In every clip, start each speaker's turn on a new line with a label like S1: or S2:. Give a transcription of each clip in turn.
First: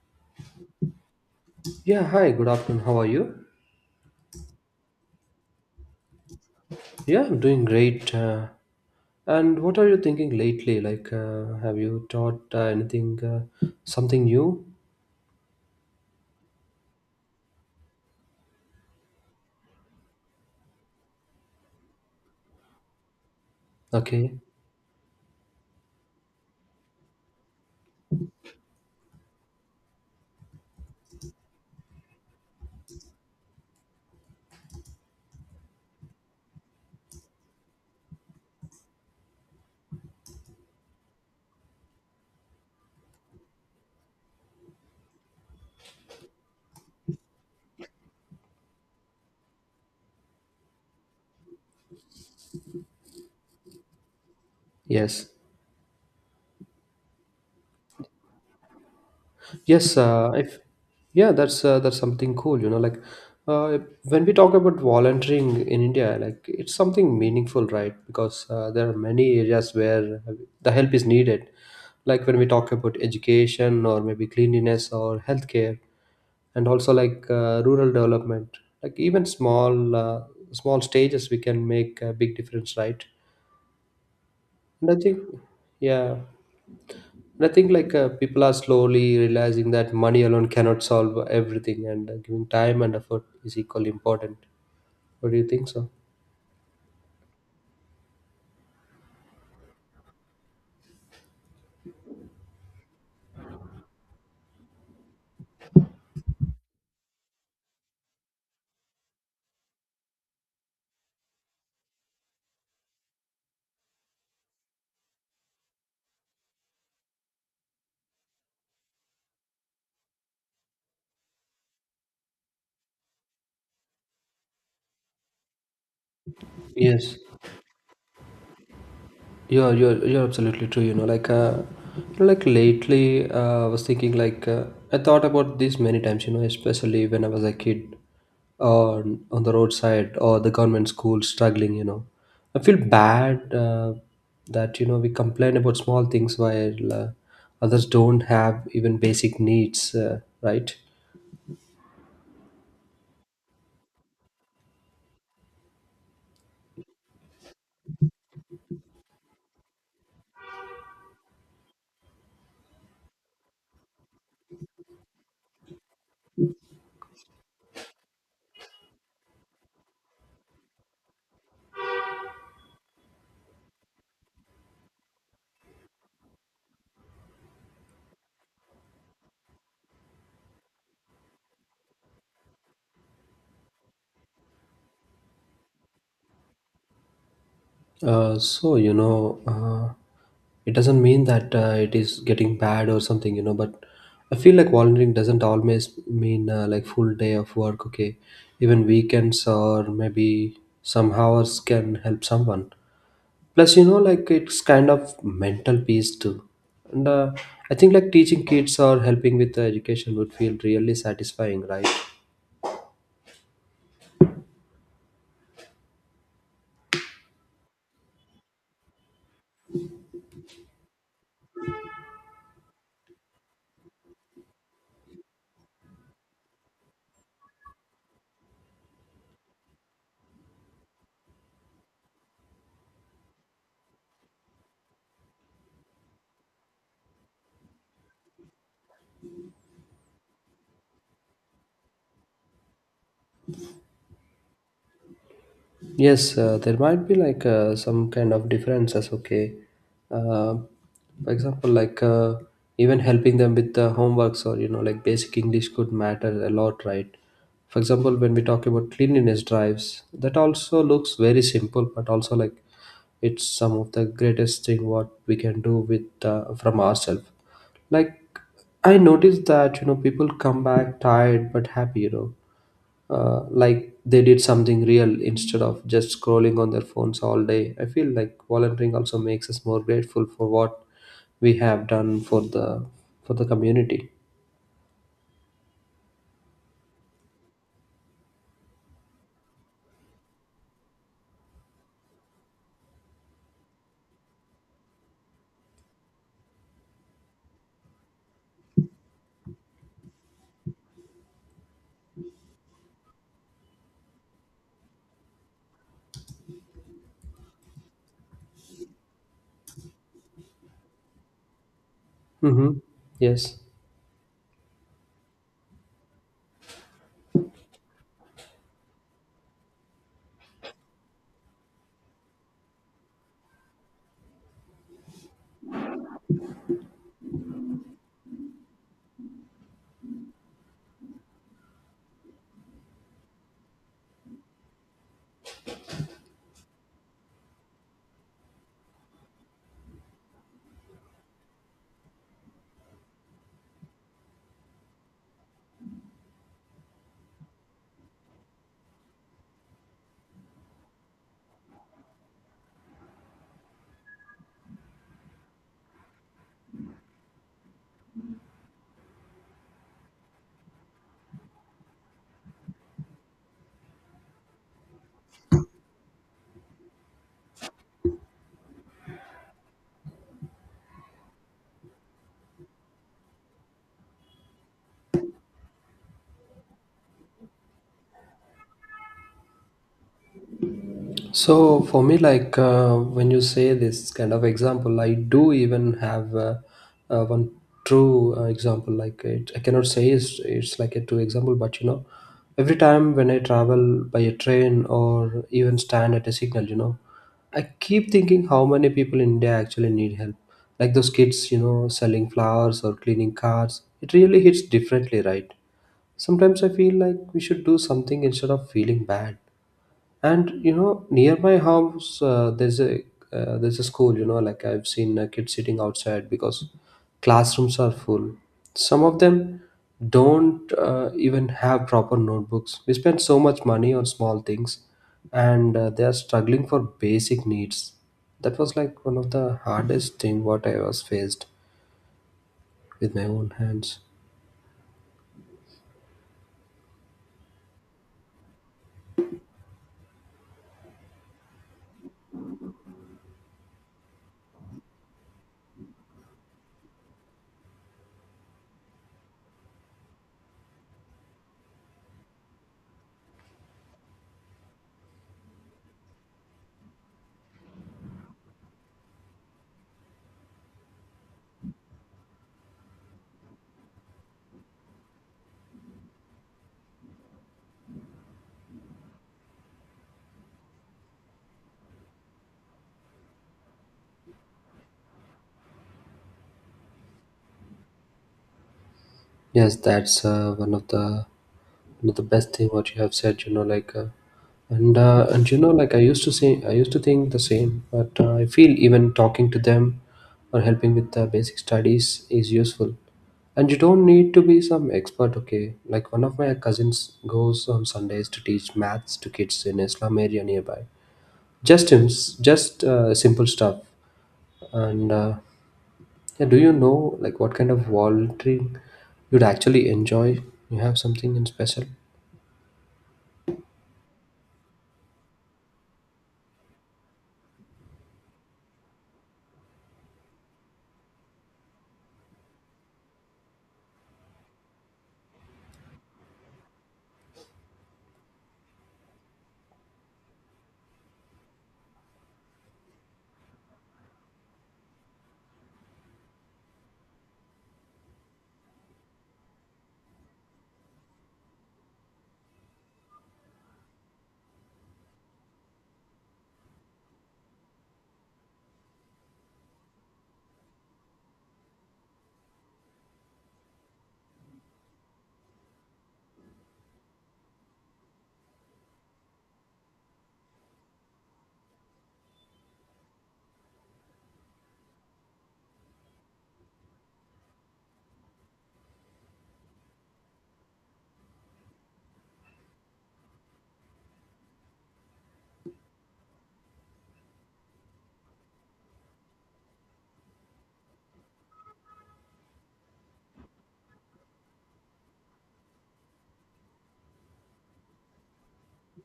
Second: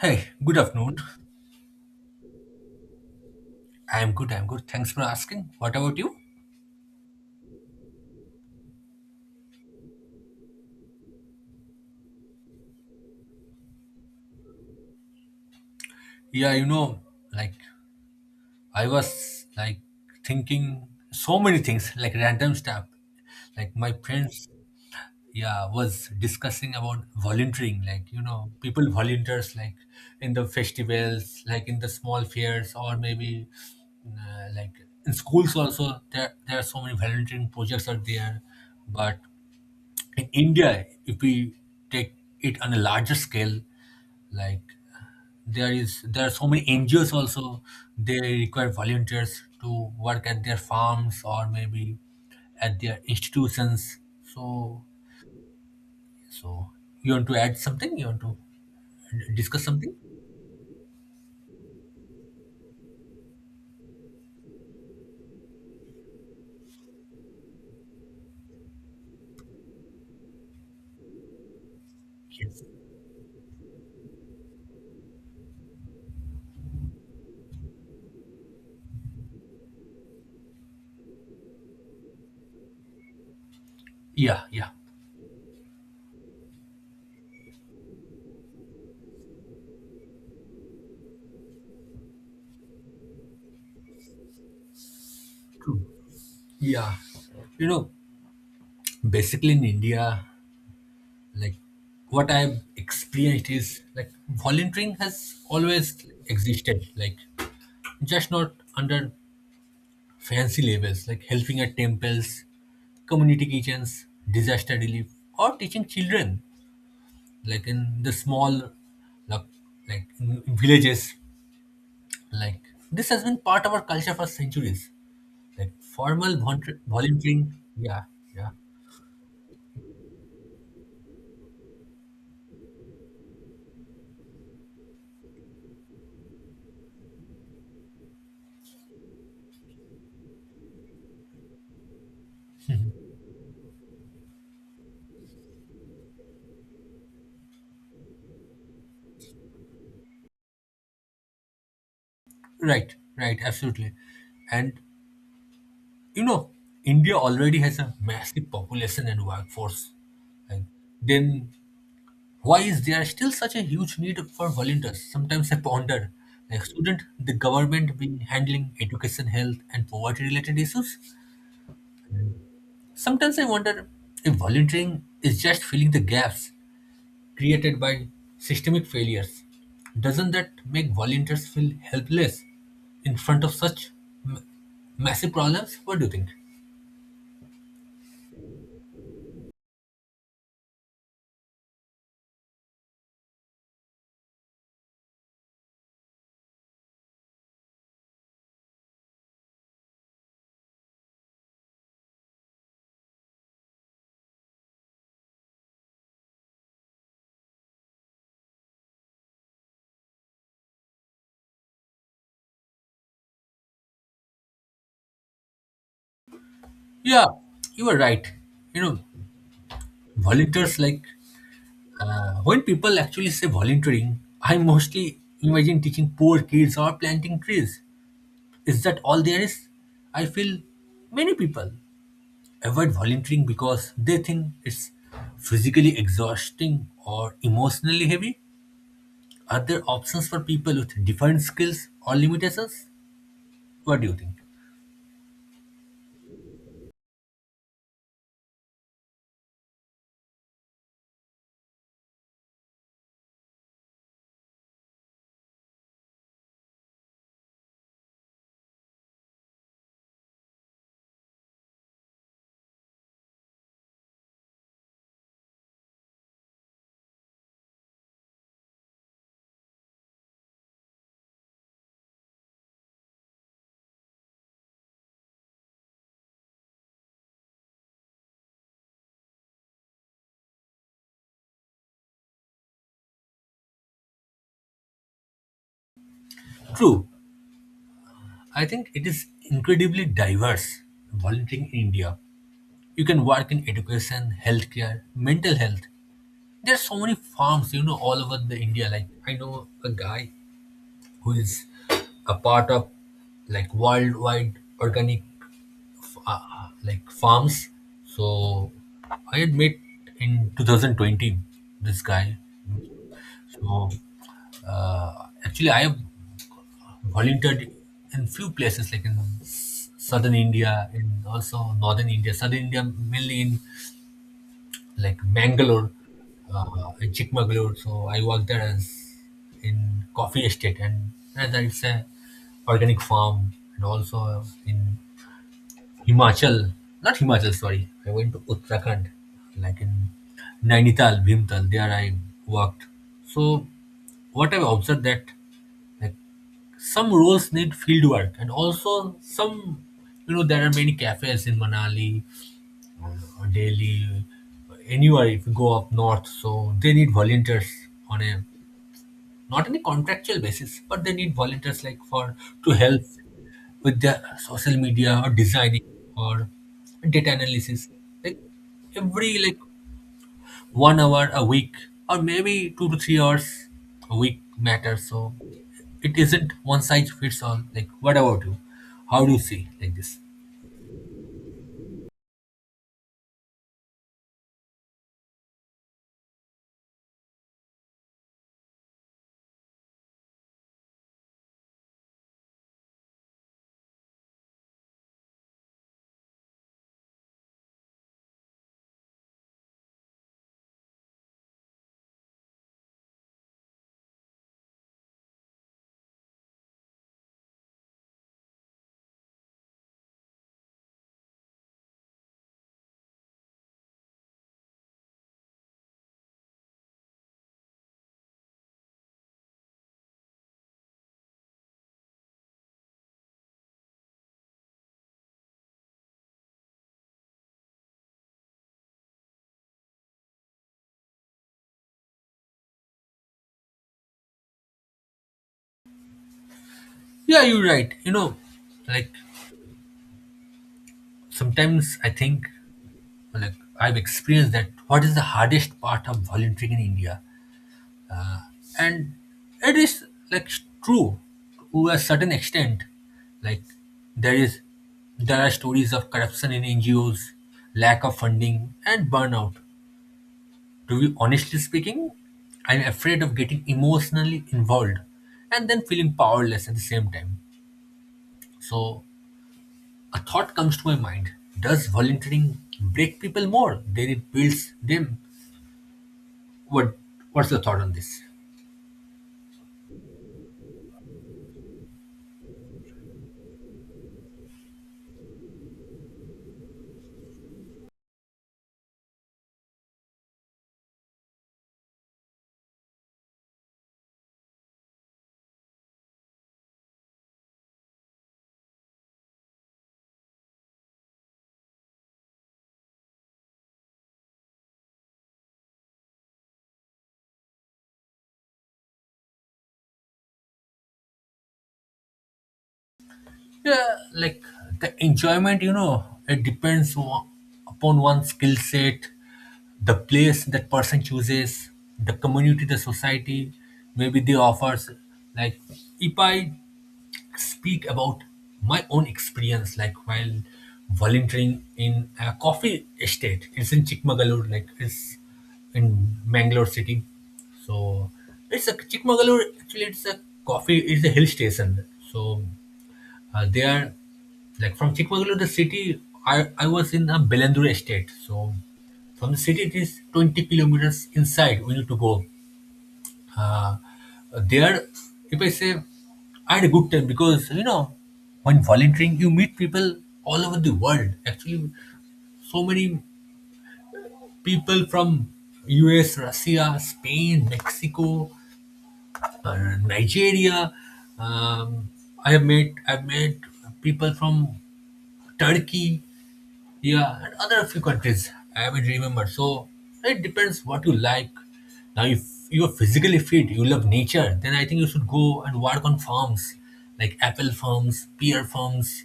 S1: Hey, good afternoon.
S2: Yeah, hi, good afternoon. How are you?
S1: I'm good, I'm good. Thanks for asking. What about you?
S2: Yeah, I'm doing great. And what are you thinking lately? Have you taught anything, something new?
S1: Yeah, you know, like I was like thinking so many things, like random stuff. Like my
S2: Okay,
S1: friends, yeah, was discussing about volunteering, like, you know, people volunteers like in the festivals, like in the small fairs, or maybe like in schools also there are so many volunteering projects are there, but in India if we take it on a larger scale, like there are so many NGOs also. They require volunteers to work at their farms or maybe at their institutions. so
S2: yes.
S1: so you want to add something, you want to discuss something?
S2: Yes, if yeah, that's something cool. When we talk about volunteering in India, like it's something meaningful, right? Because there are many areas where the help is needed. Like when we
S1: Yes.
S2: talk about education or maybe cleanliness or healthcare, and also rural development. Like even small stages, we can make a big difference, right?
S1: Yeah, yeah.
S2: And I think, yeah. And I think people are slowly realizing that money alone cannot solve everything, and giving time and effort is equally important. What do you think
S1: True.
S2: so?
S1: Yeah, you know, basically in India, like what I've experienced is like volunteering has always existed, like just not under fancy labels, like helping at temples, community kitchens, disaster relief, or teaching children, like in the small, like, like in villages. Like this has been part of our culture for centuries. Like formal
S2: Yes.
S1: volunteering, yeah, yeah.
S2: You're absolutely true. Lately, I was thinking I thought about this many times. You know, especially when I was a kid, or on the roadside or the government school struggling. You know, I feel bad that you know we complain about small things while others don't have even basic needs. Right?
S1: Right, right, absolutely. And you know, India already has a massive population and workforce. Like then why is there still such a huge need for volunteers? Sometimes I ponder, like shouldn't the government be handling education, health, and poverty-related issues? Sometimes I wonder if volunteering is just filling the gaps created by systemic failures. Doesn't that make volunteers feel helpless in front of such m- massive problems? What do you think?
S2: So you know, it doesn't mean that it is getting bad or something, you know. But I feel like volunteering doesn't always mean like full day of work. Okay, even weekends or maybe some hours can help someone. Plus, you know, like it's kind of mental peace too. And I think like teaching kids or helping with the education would feel really satisfying, right?
S1: Yeah, you are right. You know, volunteers like, when people actually say volunteering, I mostly imagine teaching poor kids or planting trees. Is that all there is? I feel many people avoid volunteering because they think it's physically exhausting or emotionally heavy. Are there options for people with different skills or limitations? What do you think?
S2: Yes, there might be some kind of differences. Okay, uh, for example, even helping them with the homeworks or you know like basic English could matter a lot, right? For example, when we talk about cleanliness drives, that also looks very simple, but also like it's some of the greatest thing what we can do with from ourselves. Like I noticed that you know people come back tired but happy, you know like they did something real instead of just scrolling on their phones all day. I feel like volunteering also makes us more grateful for what we have done for the community.
S1: True, I think it is incredibly diverse, volunteering in India. You can work in education, healthcare, mental health. There's so many farms, you know, all over the India. Like I know a guy who is a part of like worldwide organic, like farms. So I had met in 2020 this guy.
S2: Mm-hmm. Yes.
S1: So actually, I have volunteered in few places, like in southern India and also northern India. Southern India mainly in like Mangalore, in Chikmagalur. So I worked there as in coffee estate, and as it's a organic farm. And also in Himachal, not Himachal, sorry. I went to Uttarakhand, like in Nainital, Bhimtal. There I worked. So what I've observed that, like, some roles need field work, and also some, you know, there are many cafes in Manali, Delhi, anywhere if you go up north. So they need volunteers, on a not on a contractual basis, but they need volunteers like for to help with their social media or designing or data analysis. Like every, like, 1 hour a week, or maybe 2 to 3 hours a week matters. So it isn't one size fits all. Like, what about you? How do you see like this?
S2: So for me, when you say this kind of example, I do even have one true example. Like it, I cannot say it's like a true example, but you know, every time when I travel by a train or even stand at a signal, you know, I keep thinking how many people in India actually need help. Like those kids, you know, selling flowers or cleaning cars. It really hits differently, right? Sometimes I feel like we should do something instead of feeling bad. And you know, near my house, there's a school. You know, like I've seen kids sitting outside because classrooms are full. Some of them don't even have proper notebooks. We spend so much money on small things, and they are struggling for basic needs. That was like one of the hardest thing what I was faced with my own hands.
S1: Yeah, you're right. You know, like sometimes I think, like I've experienced that what is the hardest part of volunteering in India, and it is like true to a certain extent. Like there is, there are stories of corruption in NGOs, lack of funding, and burnout. To be honestly speaking, I'm afraid of getting emotionally involved and then feeling powerless at the same time. So a thought comes to my mind: does volunteering break people more than it builds them? what what's the thought on this?
S2: Yes, that's one of the best thing what you have said. And you know, like I used to say, I used to think the same, but I feel even talking to them or helping with the basic studies is useful. And you don't need to be some expert, okay? Like one of my cousins goes on Sundays to teach maths to kids in Islam area nearby. Just him, just simple stuff, and. Yeah, do you know like what kind of volunteering you'd actually enjoy? You have something in special?
S1: Yeah, like the enjoyment, you know, it depends upon one's skill set, the place that person chooses, the community, the society, maybe they offers. Like, if I speak about my own experience, like while volunteering in a coffee estate. It's in Chikmagalur, like it's in Mangalore city. So it's a Chikmagalur. Actually, it's a coffee. It's a hill station. So they are like from Chikmagalur, the city. I was in a Belandur estate. So from the city, it is 20 kilometers inside. We need to go. Uh, there, if I say, I had a good time, because you know, when volunteering, you meet people all over the world. Actually, so many people from U.S., Russia, Spain, Mexico, Nigeria. Um, I have met. I've met people from Turkey. Yeah, and other few countries I will remember. So it depends what you like. Now, if you are physically fit, you love nature, then I think you should go and work on farms, like apple farms, pear farms,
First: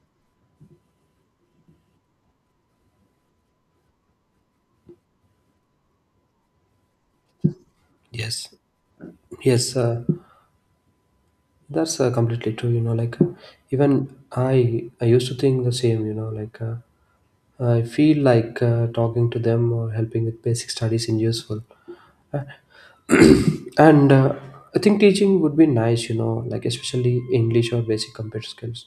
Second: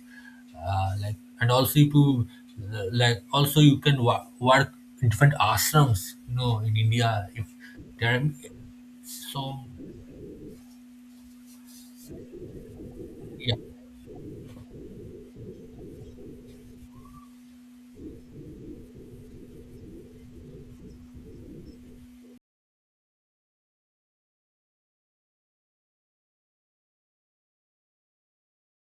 S1: like, and also if you like also you can work in different ashrams. You know, in India, if there are,
S2: Yes,
S1: so
S2: yes, that's completely true.
S1: yeah,
S2: Even I used to think the same. I feel talking to them or helping with basic studies is useful. And I think teaching would be nice. You know, like especially English or basic computer skills.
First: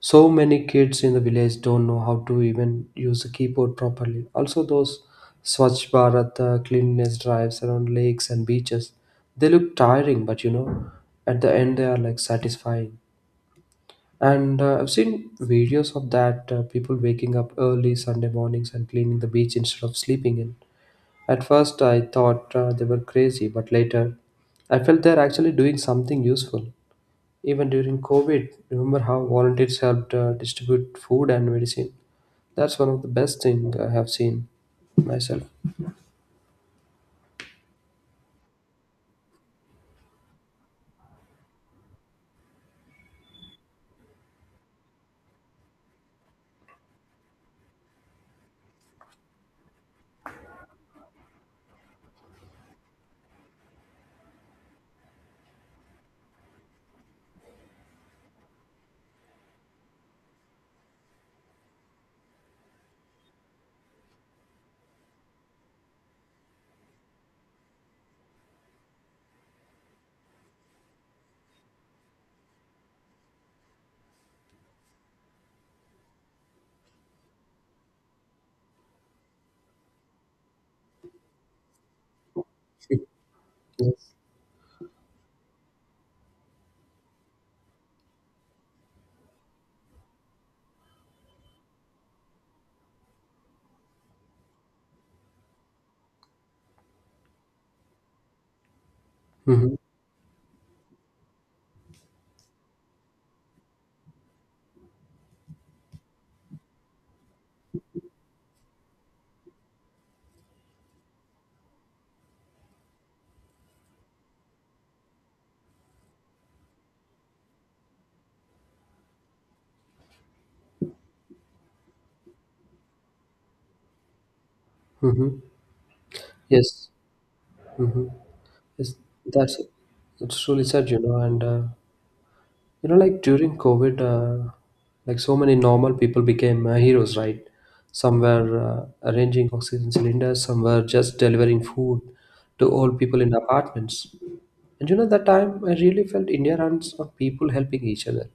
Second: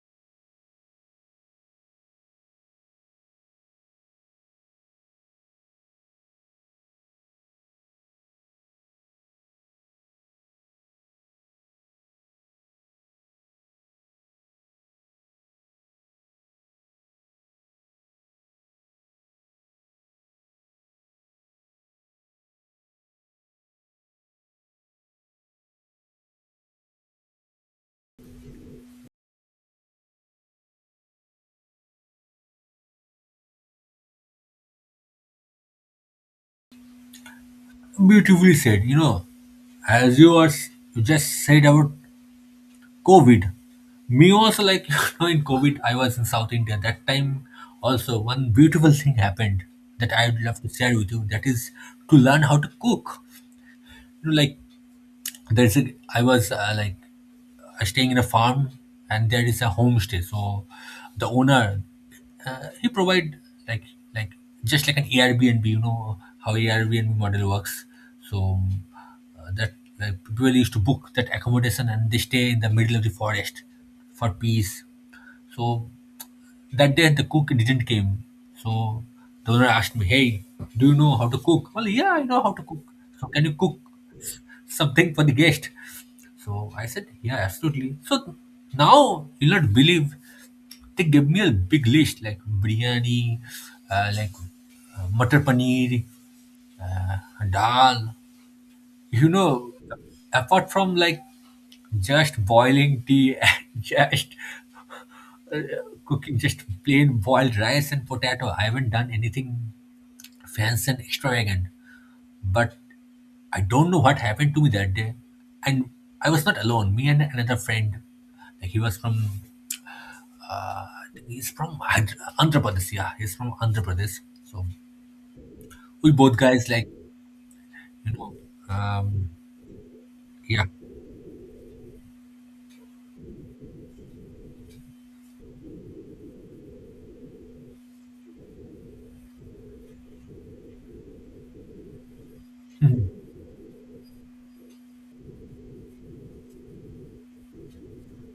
S2: So many kids in the village don't know how to even use a keyboard properly. Also, those Swachh Bharat cleanliness drives around lakes and beaches, they look tiring, but you know, at the end they are like satisfying. And I've seen videos of that people waking up early Sunday mornings and cleaning the beach instead of sleeping in. At first, I thought they were crazy, but later, I felt they're actually doing something useful. Even during COVID, remember how volunteers helped distribute food and medicine? That's one of the best thing I have seen myself.
S1: beautifully said. You know, as you just said about COVID. Me also, like, you know, in COVID, I was in South India. That time, also, one beautiful thing happened that I would love to share with you. That is to learn how to cook. You know, like, I was staying in a farm, and there is a homestay. So the owner, he provide like, like just like an Airbnb. You know how Airbnb model works. So uh, that people used to book that accommodation, and they stay in the middle of the forest for peace. So that day the cook didn't came. So the owner asked me, Hey, do you know how to cook? Well, yeah, I know how to cook. So can you cook
S2: Yes.
S1: s- something for the guest? So I said, Yeah, absolutely. So now you'll not believe, they gave me a big list, like biryani, uh, like matar paneer, dal. You know,
S2: Mm-hmm.
S1: apart from, like, just boiling tea and just cooking just plain boiled rice and potato. I haven't done anything fancy and extravagant. But I don't know what happened to me that day. And I was not alone. Me and another friend, like he was from, I think he's from Andhra Pradesh. Yeah, he's from Andhra Pradesh. So
S2: Mm-hmm.
S1: we both guys, like,
S2: Yes. Mm-hmm.
S1: you know,
S2: Yes.
S1: um,
S2: That's it. It's
S1: yeah.
S2: truly sad, you know. And you know, like during COVID, like so many normal people became heroes, right? Some were arranging oxygen cylinders, some were just delivering food to old
S1: Mhm.
S2: people in apartments. And you know, that time I really felt India runs on people helping each other.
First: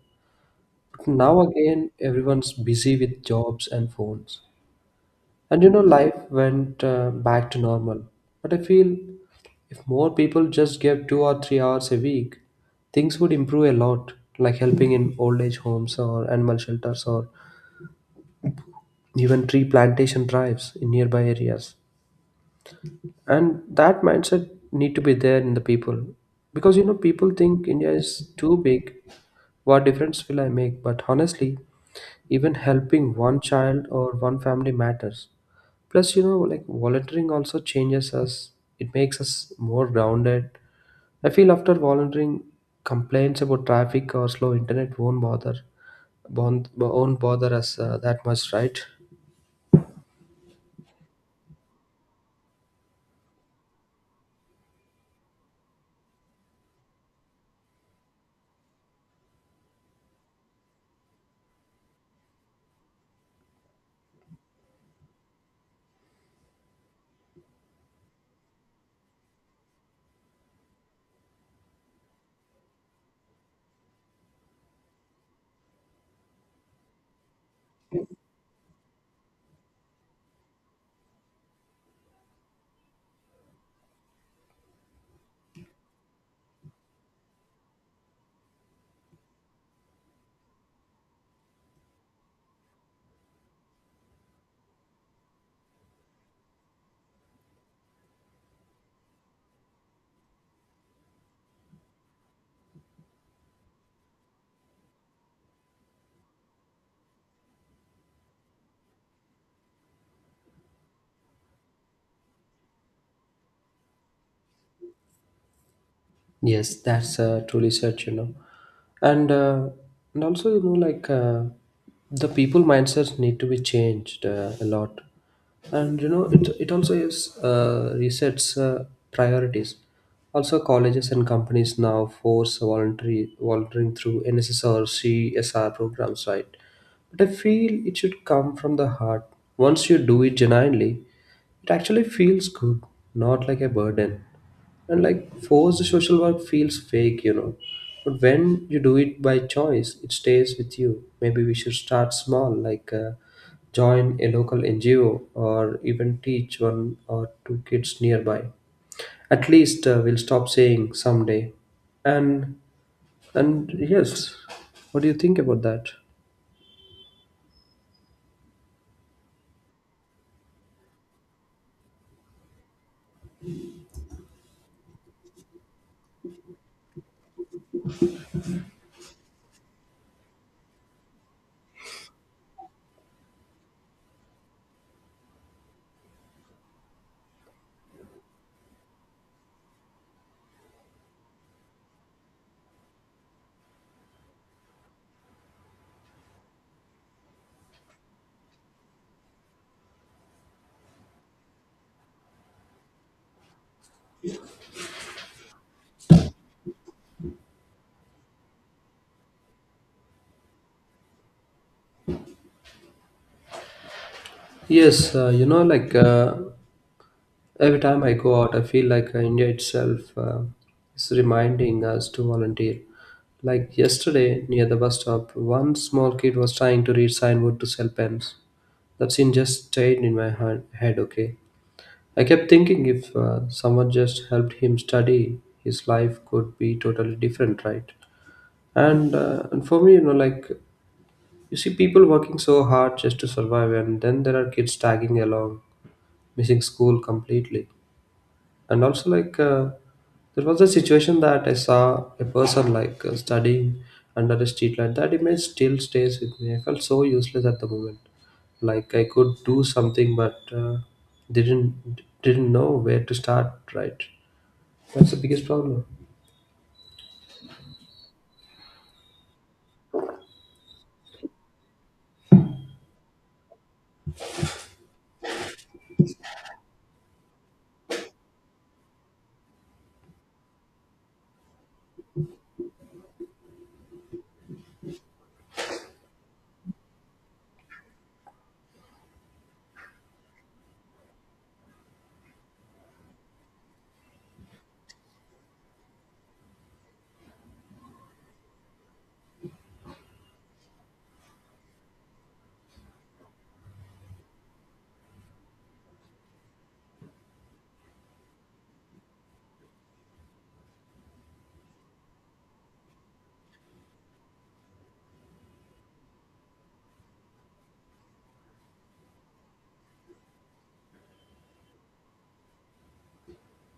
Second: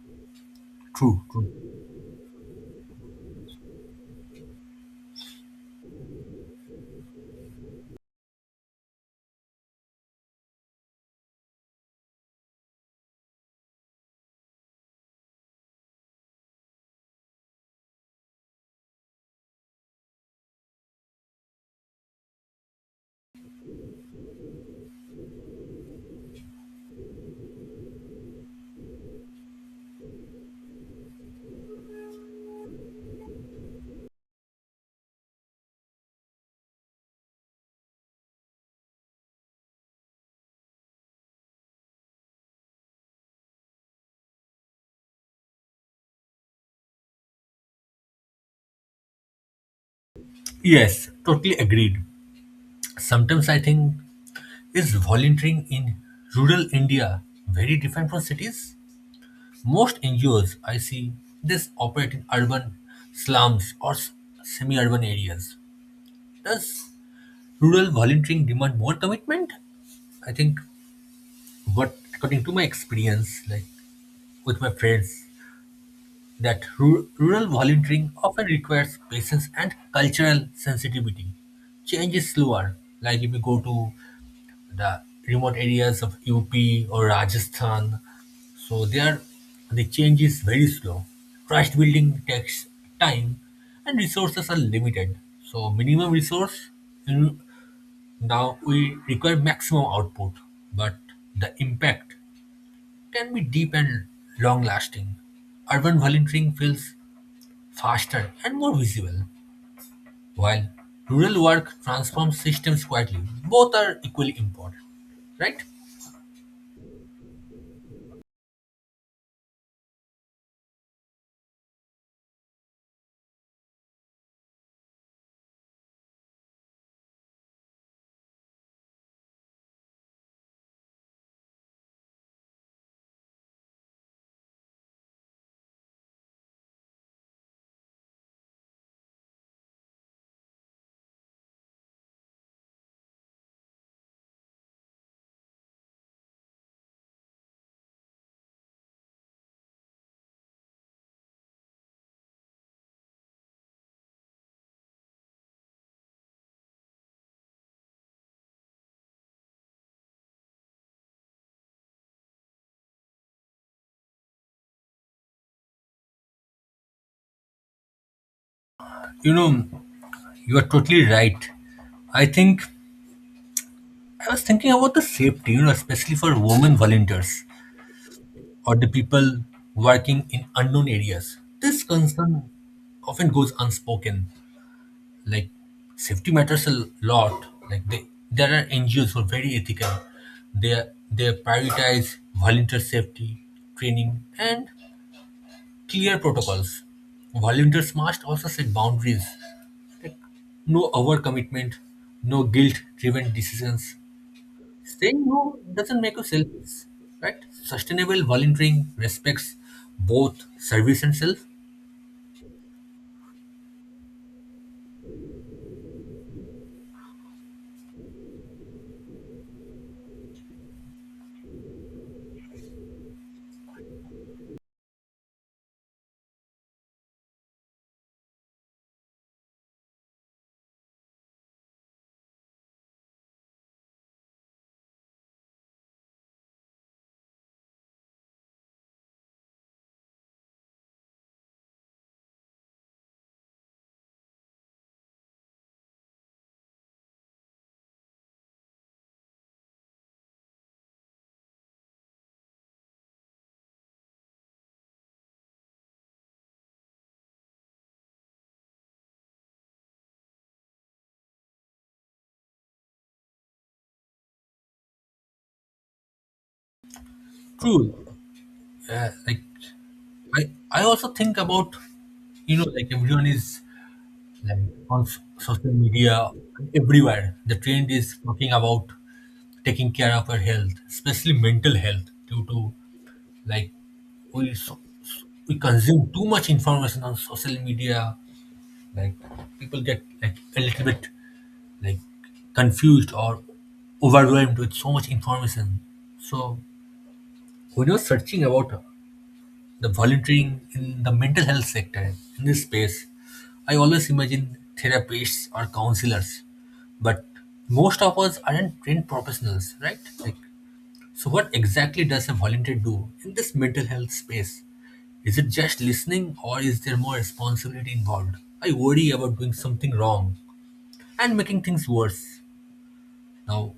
S2: But
S1: True,
S2: now
S1: true.
S2: again, everyone's busy with jobs and phones. And you know, life went back to normal. But I feel if more people just gave 2 or 3 hours a week, things would improve a lot, like helping in old age homes or animal shelters or even tree plantation drives in nearby areas. And that mindset need to be there in the people, because you know people think India is too big, what difference will I make? But honestly, even helping one child or one family matters. Plus, you know, like volunteering also changes us, it makes us more grounded. I feel after volunteering, complaints about traffic or slow internet won't bother, won't bother us that much, right?
S1: Yes, totally agreed. Sometimes I think, is volunteering in rural India very different from cities? Most NGOs I see this operate in urban slums or semi-urban areas. Does rural volunteering demand more commitment? I think what, according to my experience, like with my friends, that rural volunteering often requires patience and cultural sensitivity. Change is slower. Like if you go to the remote areas of UP or Rajasthan. So there, the change is very slow. Trust building takes time, and resources are limited. So minimum resource, you- now we require maximum output, but the impact can be deep and long lasting. Urban volunteering feels faster and more visible, while rural work transforms systems quietly. Both are equally important, right?
S2: Yes, that's truly such, you know. And uh, and also, you know, the people mindsets need to be changed a lot. And you know, it also is resets priorities. Also, colleges and companies now force voluntary volunteering through NSS or CSR programs, right? But I feel it should come from the heart. Once you do it genuinely, it actually feels good, not like a burden. And like forced social work feels fake, you know, but when you do it by choice it stays with you. Maybe we should start small, join a local NGO or even teach one or two kids nearby. At least we'll stop saying someday. and and yes, what do you think about that?
S1: You know, you are totally right. I think I was thinking about the safety, you know, especially for women volunteers or the people working in unknown areas. This concern often goes unspoken. Like, safety matters a lot. Like there are NGOs who are very ethical. They they prioritize volunteer safety, training, and clear protocols. Volunteers must also set boundaries. No overcommitment, no guilt-driven decisions. Saying no doesn't make you selfish, right? Sustainable volunteering respects both service and self.
S2: Yes, every time I go out, I feel India itself is reminding us to volunteer. Like yesterday, near the bus stop, one small kid was trying to read signboard to sell pens. That scene just stayed in my heart, head, okay? I kept thinking if someone just helped him study, his life could be totally different, right? And for me, you know, like, you see people working so hard just to survive, and then there are kids tagging along, missing school completely. And also there was a situation that I saw a person studying under a streetlight. That image still stays with me. I felt so useless at the moment, like I could do something, but didn't know where to start, right? That's the biggest problem.
S1: True. Like I also think about, you know, like everyone is like on social media everywhere. The trend is talking about taking care of our health, especially mental health, due to, like, we so, so- we consume too much information on social media. Like, people get like a little bit like confused or overwhelmed with so much information. So when I was searching about the volunteering in the mental health sector, in this space, I always imagine therapists or counselors, but most of us aren't trained professionals, right? Like, so what exactly does a volunteer do in this mental health space? Is it just listening, or is there more responsibility involved? I worry about doing something wrong and making things worse. Now,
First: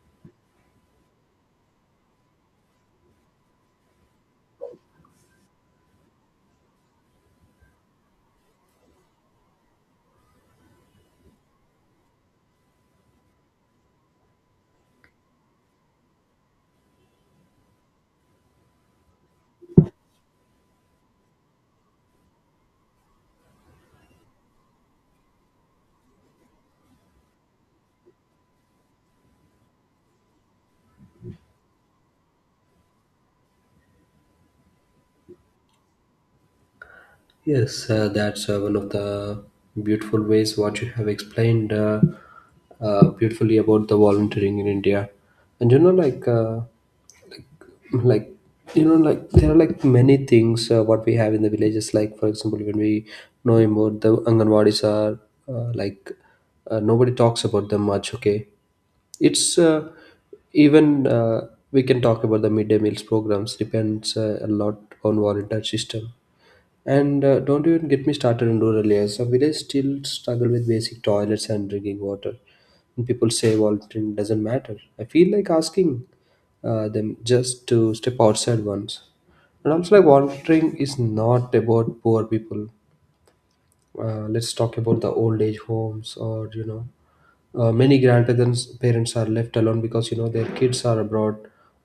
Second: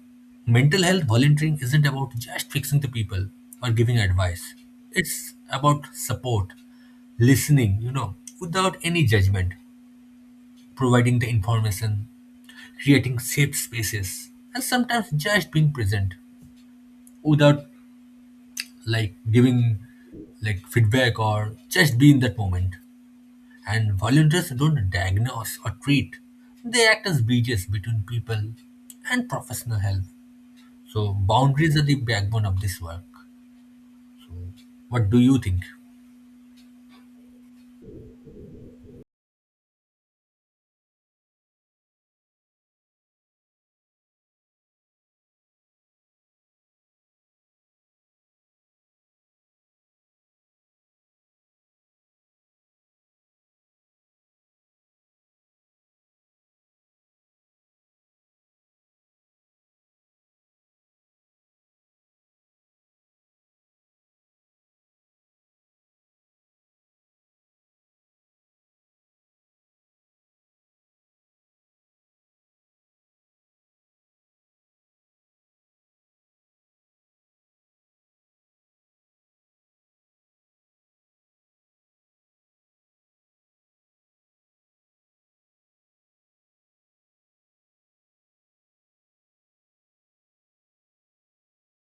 S1: mental health volunteering isn't about just fixing the people or giving advice. It's about support, listening, you know, without any judgment, providing the information, creating safe spaces, and sometimes just being present, without, like, giving like feedback, or just be in that moment. And volunteers don't diagnose or treat. They act as bridges between people and professional help. So boundaries are the backbone of this work. What do you think?
S2: Yes, that's one of the beautiful ways what you have explained beautifully about the volunteering in India. And you know, like you know like there are like many things what we have in the villages, like for example when we know about the anganwadis are uh, like nobody talks about them much, okay? it's even We can talk about the midday meals programs, depends a lot on volunteer system. And don't even get me started on rural areas. Some villages still struggle with basic toilets and drinking water. And people say volunteering doesn't matter. I feel like asking them just to step outside once. And also, like volunteering is not about poor people. Let's talk about the old age homes, or you know, many grandparents parents are left alone because you know their kids are abroad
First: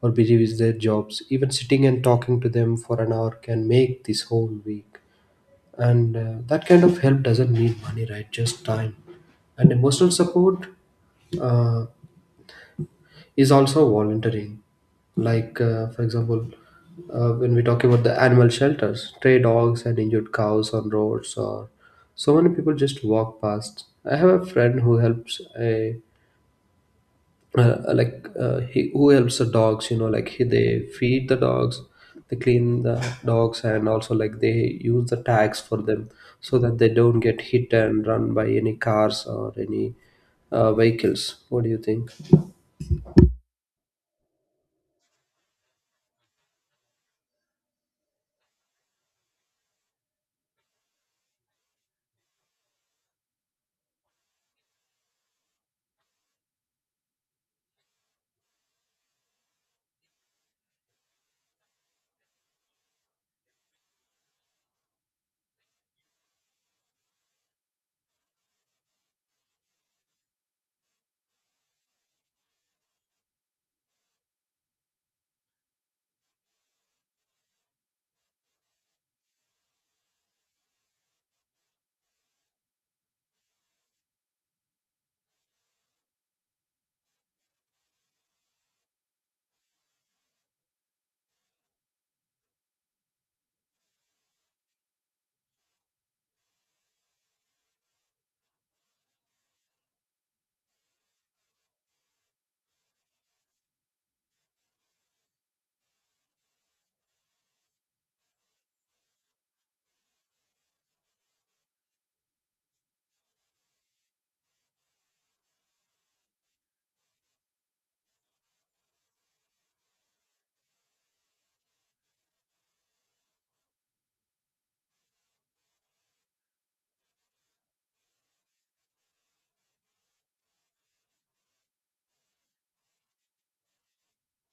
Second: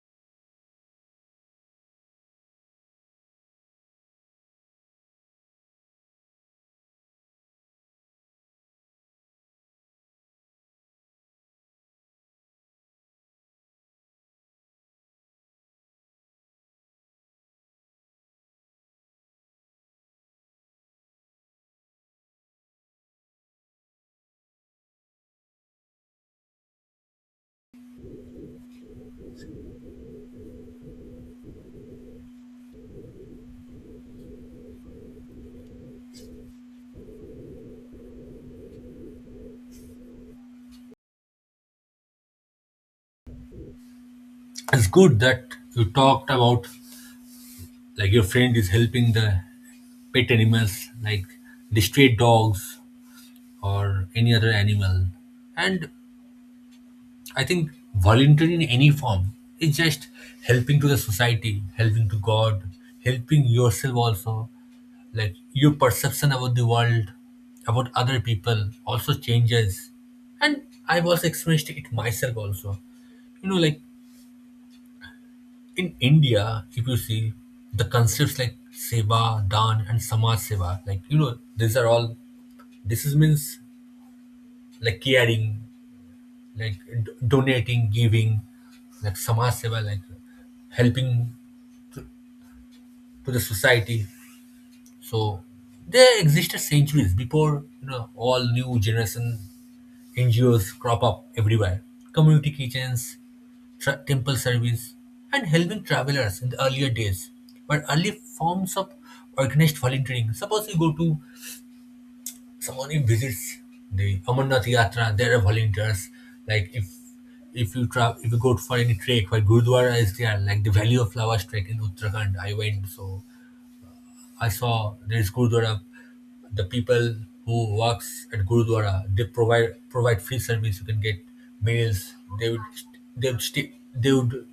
S2: or busy with their jobs. Even sitting and talking to them for an hour can make this whole week, and that kind of help doesn't need money, right? Just time and emotional support uh, is also volunteering. Like for example, when we talk about the animal shelters, stray dogs and injured cows on roads, or so many people just walk past. I have a friend who helps a like he who helps the dogs, you know, like they feed the dogs, they clean the dogs, and also like they use the tags for them, so that they don't get hit and run by any cars or any vehicles. What do you think?
S1: It's good that you talked about, like, your friend is helping the pet animals, like the stray dogs or any other animal. And I think volunteering in any form is just helping to the society, helping to God, helping yourself also. Like your perception about the world, about other people also changes. And I've also experienced it myself also. You know, like In India, if you see the concepts like seva, dan, and samaj seva, these are all. This is means like caring, like donating, giving, like samaj seva, like helping to the society. So they existed centuries before all new generation NGOs crop up everywhere. Community kitchens, temple service, and helping travelers in the earlier days were early forms of organized volunteering. Suppose you go to someone who visits the Amarnath Yatra, there are volunteers. Like if you travel, if you go for any trek, where Gurdwara is there, like the Valley of Flowers trek in Uttarakhand, I went so I saw there is Gurudwara. The people who works at Gurudwara, they provide free service. You can get meals. They would they would stay, they would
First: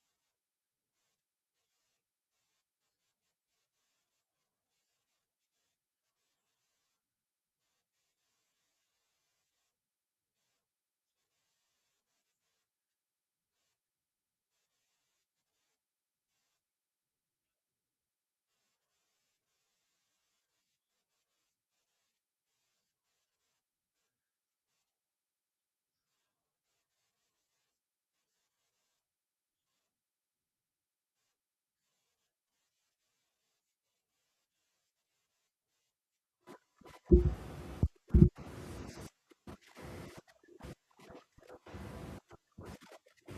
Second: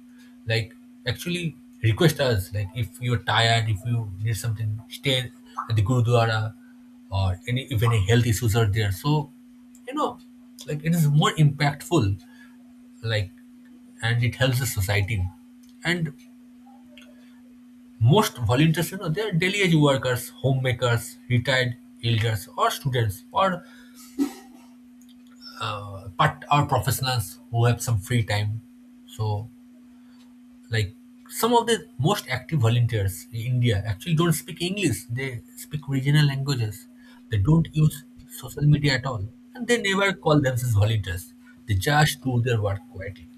S1: like actually request us like if you're tired, if you need something, stay at the Gurudwara or any if any health issues are there. So you know, like it is more impactful. Like and it helps the society. And most volunteers, they are daily age workers, homemakers, retired elders, or students, or part or professionals who have some free time. So, like some of the most active volunteers in India actually don't speak English. They speak regional languages. They don't use social media at all, and they never call themselves volunteers. They just do their work quietly.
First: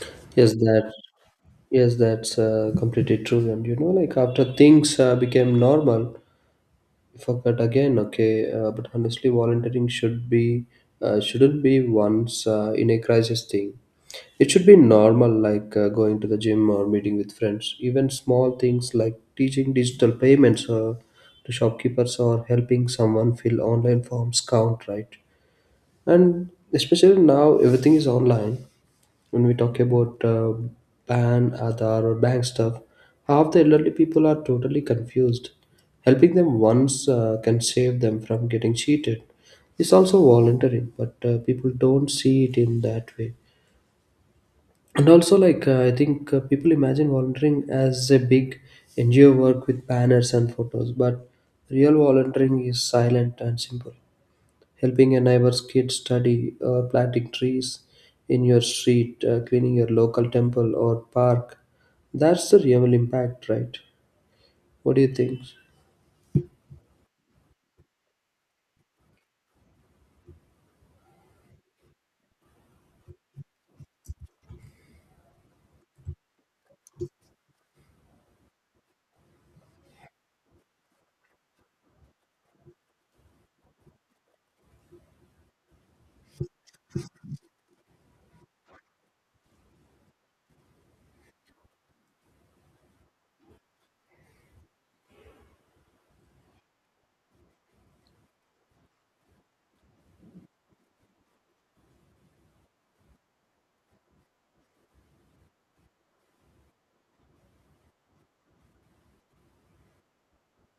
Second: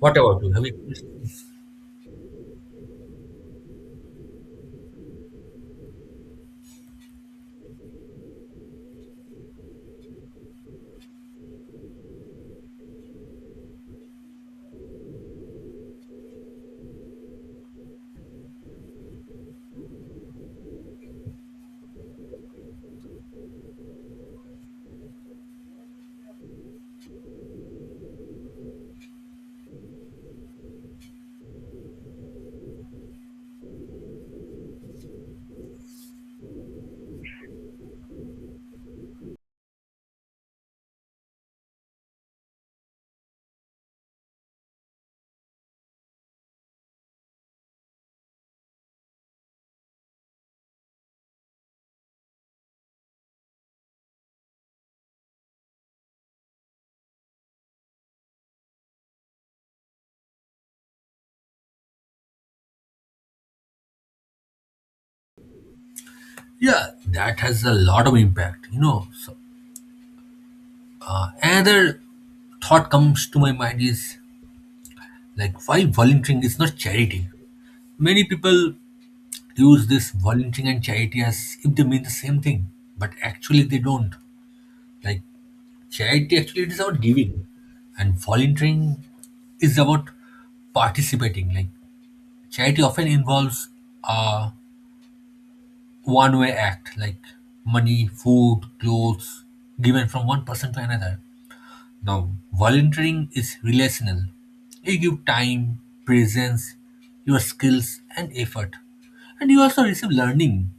S1: What about you?
S2: yes
S1: Have you
S2: that
S1: experienced this?
S2: yes that's completely true. And you know, like, after things became normal. Forgot again, okay. But honestly, volunteering should be shouldn't be once in a crisis thing. It should be normal, like going to the gym or meeting with friends. Even small things like teaching digital payments to shopkeepers, or helping someone fill online forms, count, right? And especially now, everything is online. When we talk about ban Aadhaar or bank stuff, half the elderly people are totally confused. Helping them once can save them from getting cheated. It's also voluntary, but people don't see it in that way. And also, like I think people imagine volunteering as a big NGO work with banners and photos, but real volunteering is silent and simple: helping a neighbor's kid study, or planting trees in your street, cleaning your local temple or park. That's the real impact, right? What do you think?
S1: Yeah, that has a lot of impact. So, another thought comes to my mind is like why volunteering is not charity. Many people use this volunteering and charity as if they mean the same thing, but actually they don't. Like charity actually it is about giving and volunteering is about participating. Like charity often involves a one way act like money, food, clothes given from one person to another. Now, volunteering is relational. You give time, presence, your skills, and effort. And you also receive learning,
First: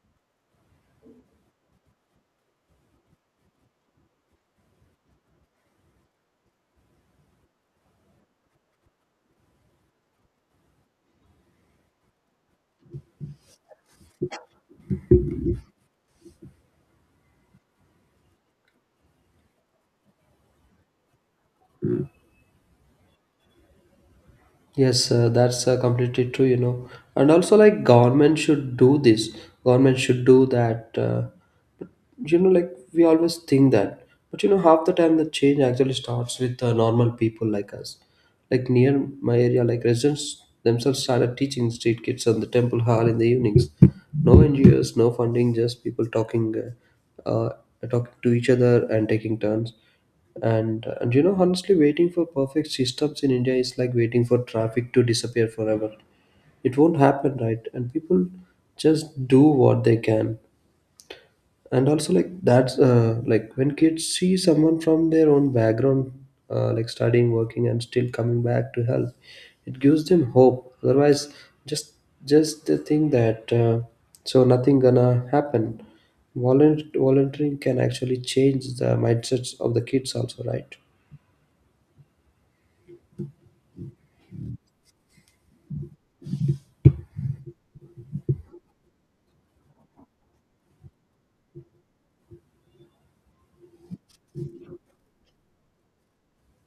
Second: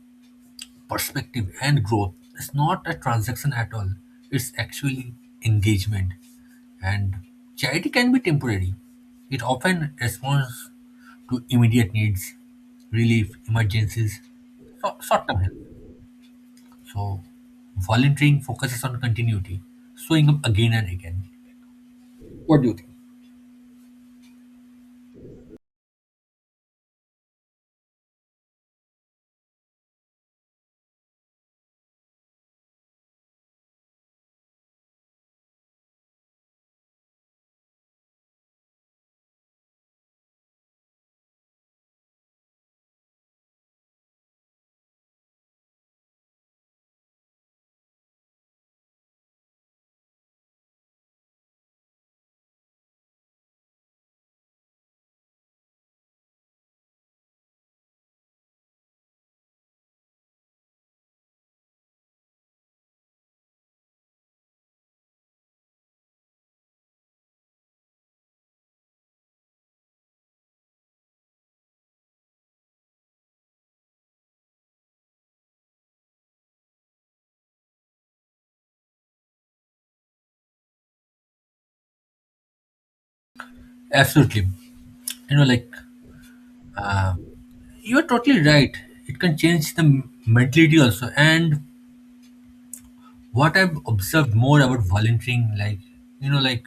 S1: perspective, and growth. It's not a transaction at all, it's actually engagement. And charity can be temporary, it often responds to immediate needs, relief, emergencies, so short term help. So, volunteering focuses on continuity, showing up again and again. What do you think?
S2: Yes, that's completely true, you know. And also, like, government should do this, government should do that. But, you know, like, we always think that. But, you know, half the time the change actually starts with normal people like us. Like, near my area, like, residents themselves started teaching street kids on the temple hall in the evenings. No NGOs, no funding, just people talking, uh, uh, talking to each other and taking turns. And you know, honestly, waiting for perfect systems in India is like waiting for traffic to disappear forever. It won't happen, right? And people just do what they can. And also, like, that's like when kids see someone from their own background, like studying, working, and still coming back to help, it gives them hope. Otherwise, just just the thing that so nothing gonna happen. Volunteering can actually change the mindsets of the kids, also, right?
S1: Absolutely. You know, like, you're totally right. It can change the mentality also. And what I've observed more about volunteering, you know, like,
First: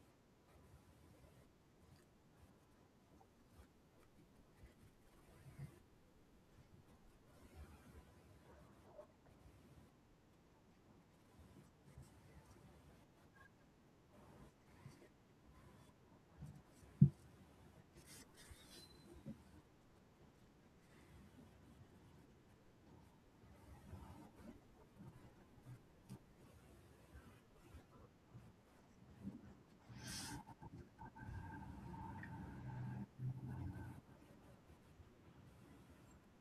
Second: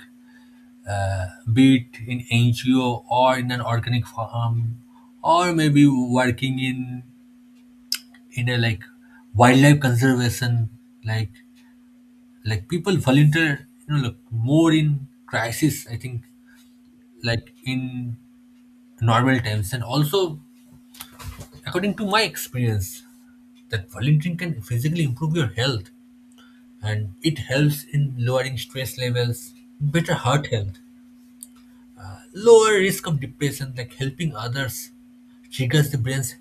S1: be it in NGO or in an organic farm, or maybe working in a like wildlife conservation, like like people volunteer, like more in crisis. I think like in normal times, and also according to my experience, that volunteering can physically improve your health and it helps in lowering stress levels, better heart health, lower risk of depression, like helping others triggers the brain's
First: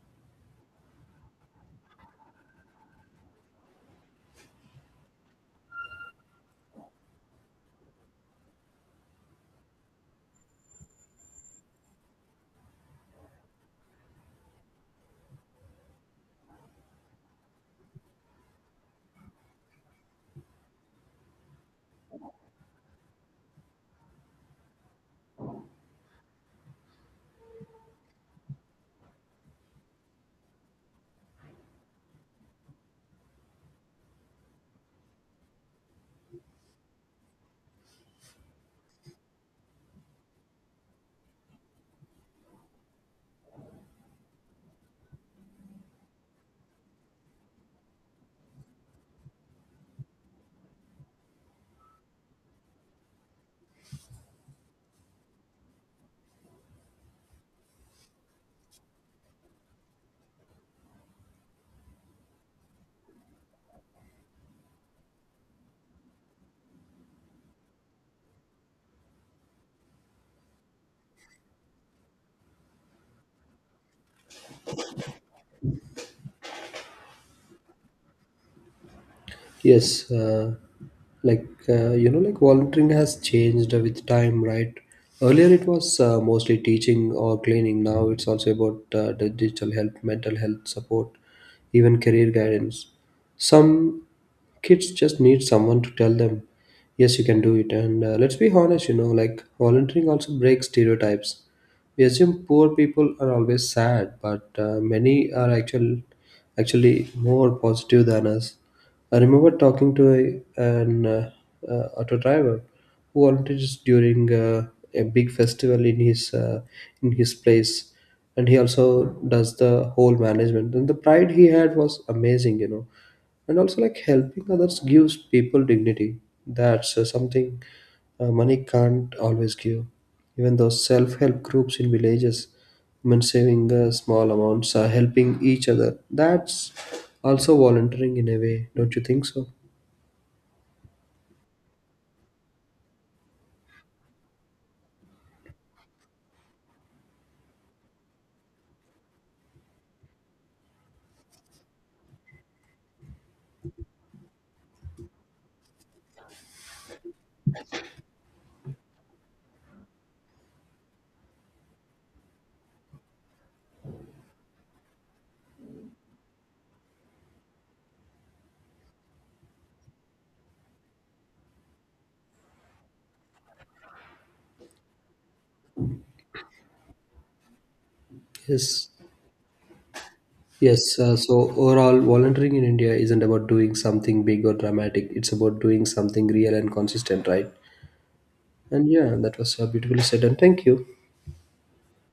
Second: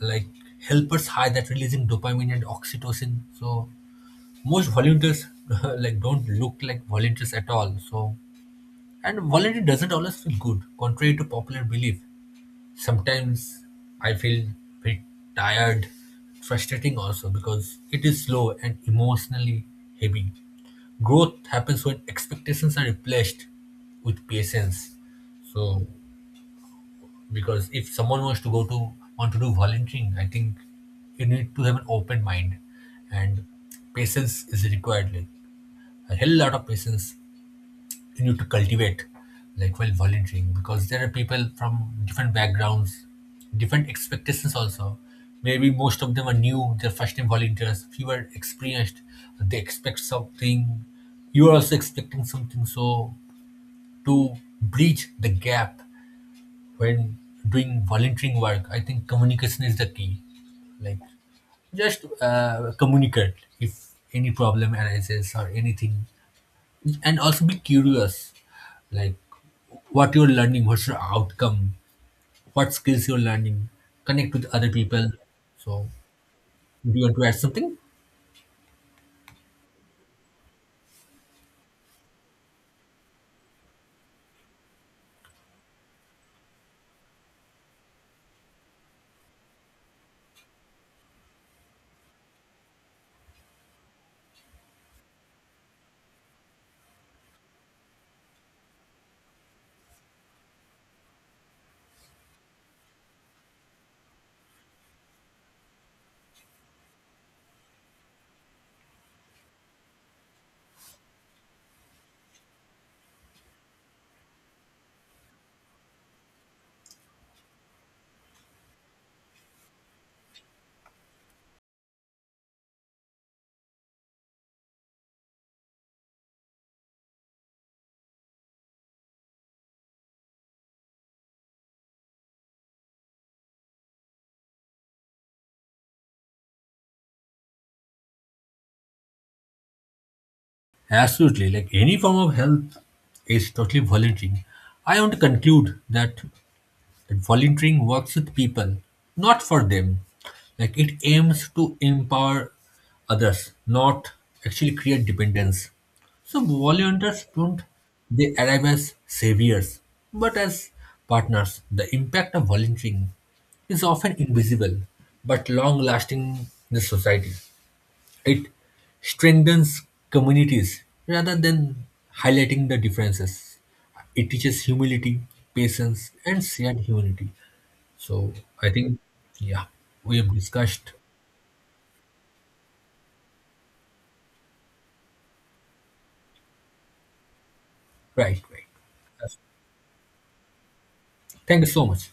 S1: like helpers high that releasing dopamine and oxytocin. So most volunteers like don't look like volunteers at all. So and volunteer doesn't always feel good, contrary to popular belief. Sometimes I feel bit tired, frustrating also because it is slow and emotionally heavy. Growth happens when expectations are replaced with patience. So because if someone wants to go to want to do volunteering, I think you need to have an open mind and patience is required. Like a hell lot of patience you need to cultivate like while volunteering because there are people from different backgrounds different expectations also maybe most of them are new they're first time volunteers few are experienced they expect something you are also expecting something so to bridge the gap when doing volunteering work I think communication is the key like just communicate if any problem arises or anything and also be curious like what you're learning what's your outcome what skills you're learning connect with other people so do you want to add something?
S2: Yes, like you know, like volunteering has changed with time, right? Earlier it was mostly teaching or cleaning. Now it's also about the digital help, mental health support, even career guidance. Some kids just need someone to tell them, yes, you can do it. And let's be honest, you know, like volunteering also breaks stereotypes. We assume poor people are always sad, but many are actually more positive than us. I remember talking to an auto driver who volunteered during a big festival in his place, and he also does the whole management. And the pride he had was amazing, you know. And also like, helping others gives people dignity. That's something money can't always give. Even those self-help groups in villages, men saving small amounts, helping each other, that's also volunteering in a way, don't you think so?
S1: Absolutely. Like any form of help is totally voluntary. I want to conclude that that volunteering works with people, not for them. Like it aims to empower others, not actually create dependence. So volunteers don't they arrive as saviors, but as partners. The impact of volunteering is often invisible but long lasting in the society. It strengthens communities rather than highlighting the differences. It teaches humility, patience, and shared humanity. So I
S2: Yes,
S1: think, yeah, we have discussed.
S2: yes. So overall, volunteering in India isn't about doing something big or dramatic. It's about doing something real and consistent, right?
S1: Right, right.
S2: And yeah, that was beautifully said. And thank you.
S1: Thank you so much.